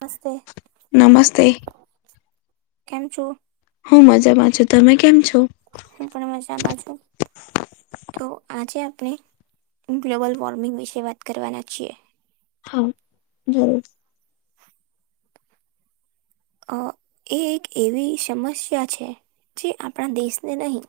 નસ્તે. નમસ્તે. કેમ છો? હું મજામાં છું. તમે કેમ છો. હું પણ મજામાં છું. તો આજે આપણે ગ્લોબલ વોર્મિંગ વિશે વાત કરવાના છીએ. હા, જરૂર. અ એ એક એવી સમસ્યા છે જે આપણા દેશને નહીં.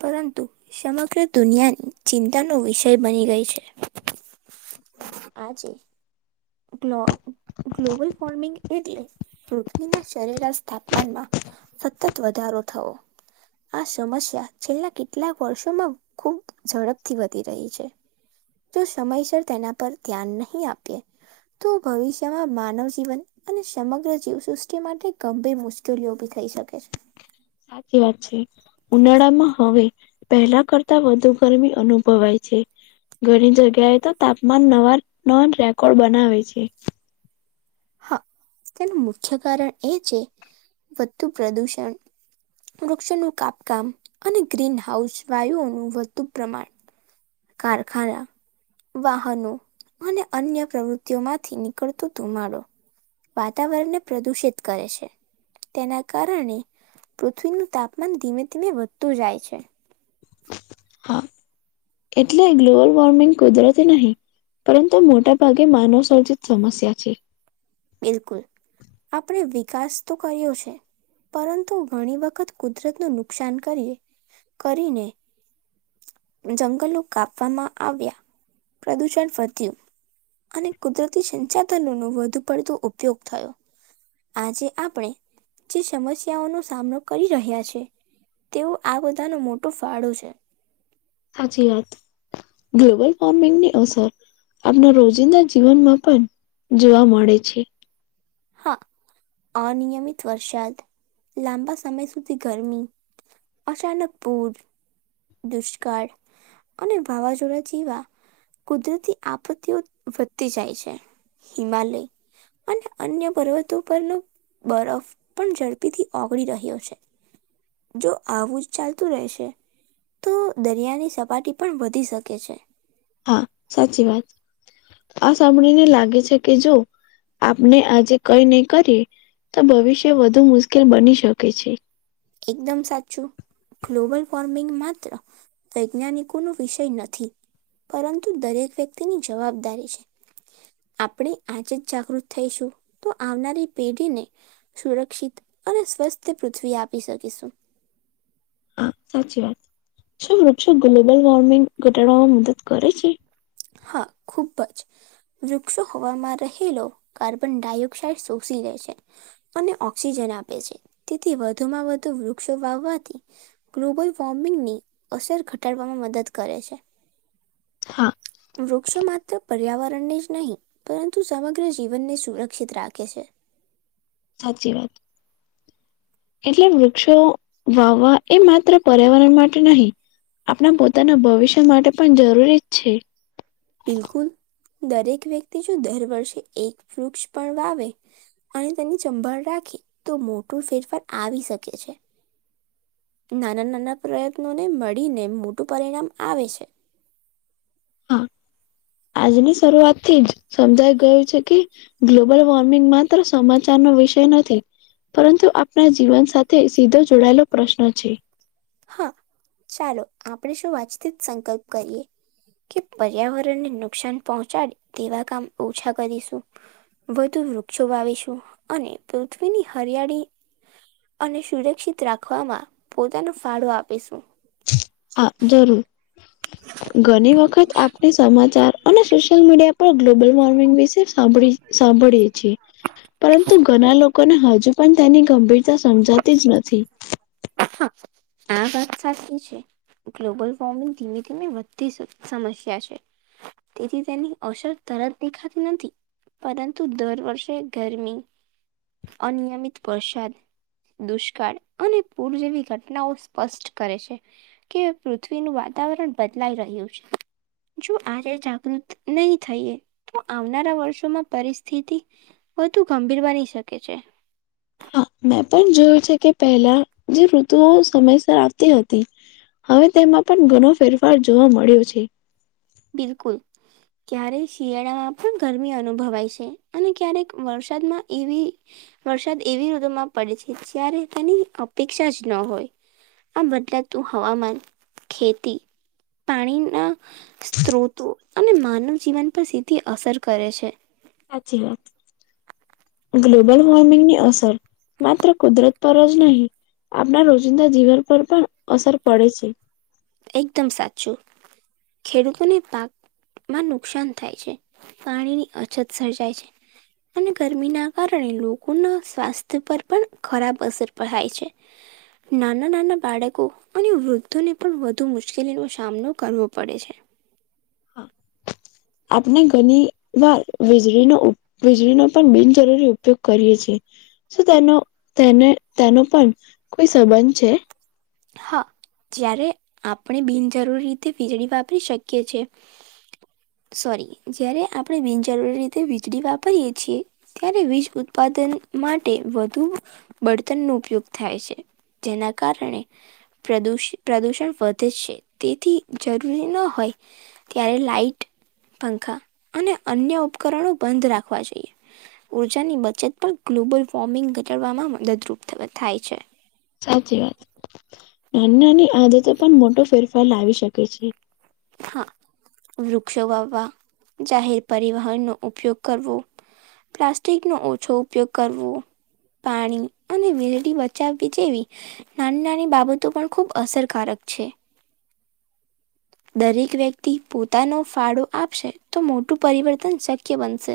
પરંતુ સમગ્ર દુનિયા ચિંતાનો વિષય બની ગઈ છે. આજે. ગ્ ગ્લોબલ વોર્મિંગ એટલે પૃથ્વીના સરેરાશ તાપમાનમાં. સતત વધારો થવો. આ સમસ્યા છેલ્લા કેટલાક વર્ષોમાં ખુબ ઝડપથી વધી રહી છે. જો સમયસર તેના પર ધ્યાન નહીં આપે. તો ભવિષ્યમાં માનવ જીવન. અને સમગ્ર જીવસૃષ્ટિ માટે ગંભીર મુશ્કેલીઓ ઉભી થઈ શકે છે. સાચી વાત છે. ઉનાળામાં હવે પહેલા કરતા વધુ ગરમી અનુભવાય છે. ઘણી જગ્યાએ તો તાપમાન નવા, નવા રેકોર્ડ બનાવે છે. હા, તેનું મુખ્ય કારણ એ છે વધુ પ્રદુષણ વૃક્ષોનું કાપકામ અને ગ્રીનહાઉસ વાયુઓનું વધુ પ્રમાણ. કારખાના. વાહનો અને અન્ય પ્રવૃત્તિઓમાંથી નીકળતો ધુમારો. વાતાવરણને પ્રદુષિત કરે છે. તેના કારણે પૃથ્વીનું તાપમાન ધીમે ધીમે વધતું જાય છે. હા એટલે ગ્લોબલ વોર્મિંગ કુદરતી નહીં. પરંતુ મોટા ભાગે માનવસર્જિત સમસ્યા છે. બિલકુલ આપણે વિકાસ તો કર્યો છે પરંતુ ઘણી વખત કુદરત નું નુકસાન કરીએ કરીને જંગલો કાપવામાં આવ્યા પ્રદુષણ વધ્યું અને કુદરતી સંચાધનો નો વધુ પડતો ઉપયોગ થયો આજે આપણે જે સમસ્યાઓ નો સામનો કરી રહ્યા છે તેઓ આ બધાનો મોટો ફાળો છે હાચી વાત ગ્લોબલ વોર્મિંગ ની અસર આપણા રોજિંદા જીવનમાં પણ જોવા મળે છે હા અનિયમિત વરસાદ લાંબા સમય સુધી ગરમી અચાનક પુર, દુષ્કાળ અને વાવાજોડા જીવા કુદરતી આપત્તિઓ વધતી જાય છે હિમાલય અને અન્ય પર્વતો પરનો બરફ પણ ઝડપી થી ઓગળી રહ્યો છે જો આવું જ ચાલતું રહેશે તો દરિયાની સપાટી પણ વધી શકે છે હા સાચી વાત આ સાંભળીને લાગે છે કે જો આપને આજે કઈ નહી કરીએ તો ભવિષ્ય વધુ મુશ્કેલ બની શકે છે એકદમ સાચું ગ્લોબલ વોર્મિંગ માત્ર વૈજ્ઞાનિકો નો વિષય નથી પરંતુ દરેક વ્યક્તિની જવાબદારી છે આપણે આજે જાગૃત થઈશું તો આવનારી પેઢીને સુરક્ષિત અને સ્વસ્થ પૃથ્વી આપી શકીશું હા સાચી વાત શું વૃક્ષો ગ્લોબલ વોર્મિંગ ઘટાડવામાં મદદ કરે છે હા ખૂબ જ વૃક્ષો હવામાં રહેલો કાર્બન ડાયોક્સાાઈડ શોષી લે છે અને ઓક્સિજન આપે છે તેથી વધુમાં વધુ વૃક્ષો વાવવાથી ગ્લોબલ વોર્મિંગની અસર ઘટાડવામાં મદદ કરે છે હા વૃક્ષો માત્ર પર્યાવરણને જ નહીં પરંતુ સમગ્ર જીવનને સુરક્ષિત રાખે છે સાચી વાત એટલે વૃક્ષો વાવવા એ માત્ર પર્યાવરણ માટે નહી આપણા પોતાના ભવિષ્ય માટે પણ જરૂરી જ છે બિલકુલ દરેક વ્યક્તિ જો દર વર્ષે એક વૃક્ષ પણ વાવે અને તેની સંભાળ રાખી તો મોટો ફેરફાર આવી શકે છે નાના નાના પ્રયત્નોને મળીને મોટું પરિણામ આવે છે હા આજની શરૂઆત થી જ સમજાઈ ગયું છે કે ગ્લોબલ વોર્મિંગ માત્ર સમાચાર નો વિષય નથી પરંતુ આપણા જીવન સાથે સીધો જોડાયેલો પ્રશ્ન છે હા ચાલો આપણે સવ આજ થી જ સંકલ્પ કરીએ કે પર્યાવરણને નુકસાન પહોંચાડે તેવા કામ ઓછા કરીશું વધુ વૃક્ષો વાવીશું અને પૃથ્વીની હરિયાળી અને સુરક્ષિત રાખવામાં પોતાનો ફાળો આપીશું હા જરૂર ઘણી વખત આપણે સમાચાર અને સોશિયલ મીડિયા પર ગ્લોબલ વોર્મિંગ વિશે સાંભળી સાંભળીએ છીએ પરંતુ ઘણા લોકોને હજુ પણ તેની ગંભીરતા સમજાતી જ નથી હા આ વાત સાચી છે ગ્લોબલ વોર્મિંગ ધીમે [inaudible] બધી સમસ્યા છે તેથી તેની અસર તરત દેખાતી નથી પરંતુ દર વર્ષે ગરમી અનિયમિત વરસાદ દુષ્કાળ અને પૂર જેવી ઘટનાઓ સ્પષ્ટ કરે છે કે પૃથ્વીનું વાતાવરણ બદલાઈ રહ્યું છે. જો આજે જાગૃત નહી થઈએ તો આવનારા વર્ષોમાં પરિસ્થિતિ વધુ ગંભીર બની શકે છે. હા મેં પણ જોયું છે કે પહેલા જે ઋતુઓ સમયસર આવતી હતી હવે તેમાં પણ ઘણો ફેરફાર જોવા મળ્યો છે. બિલકુલ ક્યારે શિયાળામાં પણ ગરમી અનુભવાય છે અને ક્યારેક વરસાદમાં એવી વરસાદ એવી ઋતુમાં પડે છે જ્યારે તેની અપેક્ષા જ ન હોય. આ બદલાતું હવામાન ખેતી પાણીના સ્ત્રોતો અને માનવ જીવન પર સીધી અસર કરે છે. હાચી વાત. ગ્લોબલ વોર્મિંગની અસર માત્ર કુદરત જ નહીં આપણા રોજિંદા જીવન પર પણ અસર પડે છે. એકદમ સાચું ખેડૂતોને પાક માં નુકસાન થાય છે પાણીની અછત સર્જાય છે અને ગરમીના કારણે લોકોના સ્વાસ્થ્ય પર પણ ખરાબ અસર પડાય છે. નાના નાના બાળકો અને વૃદ્ધોને પણ વધુ મુશ્કેલી નો સામનો કરવો પડે છે. આપણે ઘણી વાર વીજળીનો વીજળીનો પણ બિનજરૂરી ઉપયોગ કરીએ છીએ તેનો તેને તેનો પણ કોઈ સંબંધ છે. હા જ્યારે આપણે બિનજરૂરી રીતે વીજળી વાપરી શકીએ છેએ સોરી જય્યારે આપણે બિનજરૂરી રીતે વીજળી વાપરીએે છીએ ત્યારે વીજ ઉત્પાદન માટે વધુ બળતણ નો ઉપયોગ થાય છે જેના કારણે પ્રદુષ પ્રદૂષણ વધે છે તેથી જરૂરી ન હોય ત્યારે લાાઈટ પંખા અને અન્ય ઉપકરણો બંધ રાખવા જોઈએ. ઉર્જાની બચત પણ ગ્લોબલ વોર્મિંગ ઘટડવામાં મદદરૂપ થાય છે. સાચી વાત નાની નાની આદતો પણ મોટો ફેરફાર લાવી શકે છે. હા વૃક્ષો વાવવા જાહેર પરિવહનનો ઉપયોગ કરવો પ્લાસ્ટિક નો ઓછો ઉપયોગ કરવો પાણી અને વીજળી બચાવવી જેવી નાની નાની બાબતો પણ ખુબ અસરકારક છે. દરેક વ્યક્તિ પોતાનો ફાળો આપશે તો મોટું પરિવર્તન શક્ય બનશે.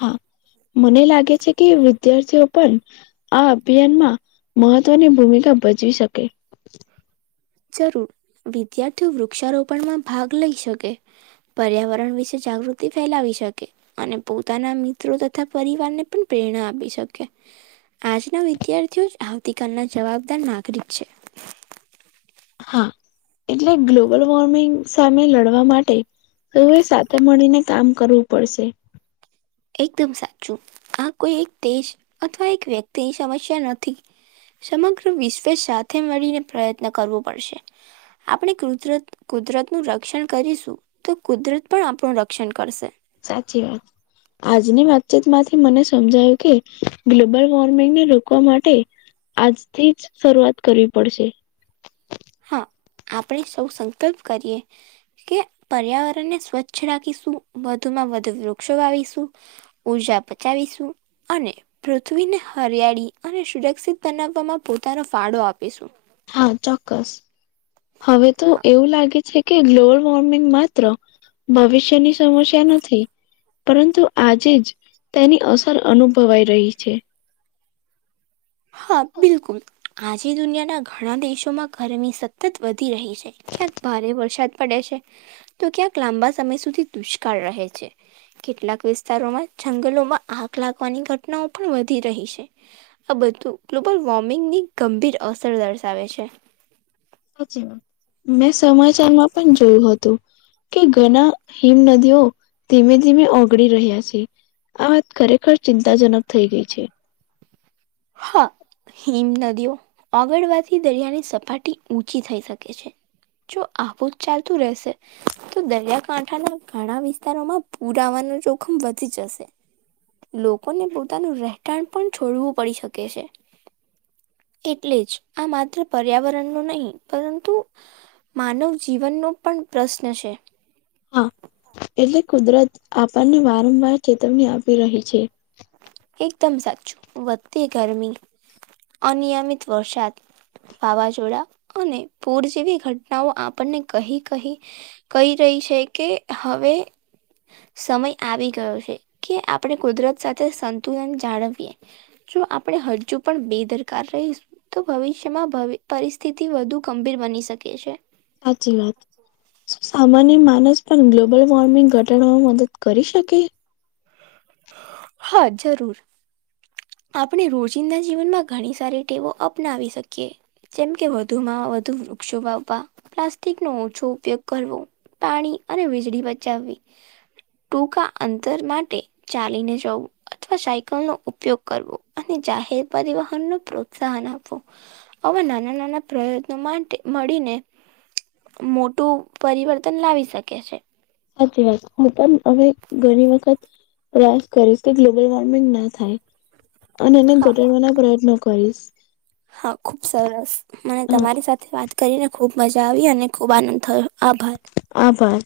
હા મને લાગે છે કે વિદ્યાર્થીઓ પણ આ અભિયાનમાં મહત્વની ભૂમિકા ભજવી શકે. જરૂર વિદ્યાર્થીઓ વૃક્ષારોપણમાં ભાગ લઈ શકે પર્યાવરણ વિશે જાગૃતિ ફેલાવી શકે અને પોતાના મિત્રો તથા પરિવારને પણ પ્રેરણા આપી શકે આજના વિદ્યાર્થીઓ જ આવતીકાલના જવાબદાર નાગરિક છે. હા એટલે ગ્લોબલ વોર્મિંગ સામે લડવા માટે તો એ સાથે મળીને કામ કરવું પડશે. એકદમ સાચું આ કોઈ એક દેશ અથવા એક વ્યક્તિ સમસ્યા નથી સમગ્ર વિશ્વ સાથે મળી ને પ્રયત્ન કરવો પડશે આપણે કુદરત કુદરત નું રક્ષણ કરીશું તો કુદરત પણ આપણું રક્ષણ કરશે. સાચી વાત આજની વાતચીત માંથી મને સમજાયું કે ગ્લોબલ વોર્મિંગને રોકવા માટે આજથી જ શરૂઆત કરવી પડશે હા આપણે સૌ સંકલ્પ કરીએ કે પર્યાવરણને સ્વચ્છ રાખીશું વધુમાં વધુ વૃક્ષો વાવીશું ઉર્જા પચાવીશું અને પૃથ્વીને હરિયાળી અને સુરક્ષિત બનાવવામાં પોતાનો ફાળો આપીશું હા ચોક્કસ હવે તો હા એવું લાગે છે કે ગ્લોબલ વોર્મિંગ માત્ર ભવિષ્યની સમસ્યા નથી પરંતુ આજે જ તેની અસર અનુભવાઈ રહી છે. હા બિલકુલ આજે દુનિયાના ઘણા દેશોમાં ગરમી સતત વધી રહી છે. ક્યાંક ભારે વરસાદ પડે છે તો ક્યાંક લાંબા સમય સુધી દુષ્કાળ રહે છે. કેટલાક વિસ્તારોમાં જંગલોમાં આગ લાગવાની ઘટનાઓ પણ વધી રહી છે. આ બધું ગ્લોબલ વોર્મિંગની ગંભીર અસર દર્શાવે છે. સાચી વાત મેં સમાચારમાં પણ જોયું હતું કે ઘણા હિમ નદીઓ ધીમે ધીમે ઓગળી રહ્યા છે. આ વાત ખરેખર ચિંતાજનક થઇ ગઈ છે. હા. હિમ નદીઓ ઓગળવાથી દરિયાની સપાટી ઊંચી થઈ શકે છે જો આવું જ ચાલતું રહેશે તો દરિયાકાંઠાના ઘણા વિસ્તારોમાં પૂર આવવાનું જોખમ વધી જશે. લોકોને પોતાનું રહેઠાણ પણ છોડવું પડી શકે છે. એટલે જ આ માત્ર પર્યાવરણ નું નહીં પરંતુ માનવ જીવનનો પણ પ્રશ્ન છે. હા એટલે કુદરત આપણને વારંવાર ચેતવણી આપી રહી છે. એકદમ સાચું વધતી ગરમી અનિયમિત વરસાદ વાવાઝોડા અને પૂર જેવી ઘટનાઓ આપણને કહી કહી કહી રહી છે કે હવે સમય આવી ગયો છે કે આપણે કુદરત સાથે સંતુલન જાળવીએ જો આપણેે હજુ પણ બેદરકાર રહીશ તો ભવિષ્યમાં ભ પરિસ્થિતિ વધુ ગંભીર બની શકે છે. સાચી વાત શું સામાન્ય માનસ પણ ગ્લોબલ વોર્મિંગ ઘટાડવામાં મદદ કરી શકે હા જરૂર આપણે રોજિંદા જીવનમાં ઘણી સારી ટેવો અપનાવી શકીએ. જેમ કે વધુમાં વધુ વૃક્ષો વાવવા પ્લાસ્ટિક નો ઓછો ઉપયોગ કરવો. પાણી અને વીજળી બચાવવી ટૂંકા અંતર માટે ચાલીને જવું અથવા સાયકલ નો ઉપયોગ કરવો અને જાહેર પરિવહન નું પ્રોત્સાહન આપવું આવા નાના નાના પ્રયત્નો માટે મળીને મોટું પરિવર્તન લાવી શકે છે. સાચી વાત હું પણ હવે ઘણી વખત પ્રયાસ કરીશ કે ગ્લોબલ વોર્મિંગ ના થાય અને એને હા. ઘટાડવાના પ્રયત્નો કરીશ હા ખુબ સરસ મને હા તમારી સાથે વાત કરીને ખૂબ મજા આવી અને ખૂબ આનંદ થયો આભાર આભાર.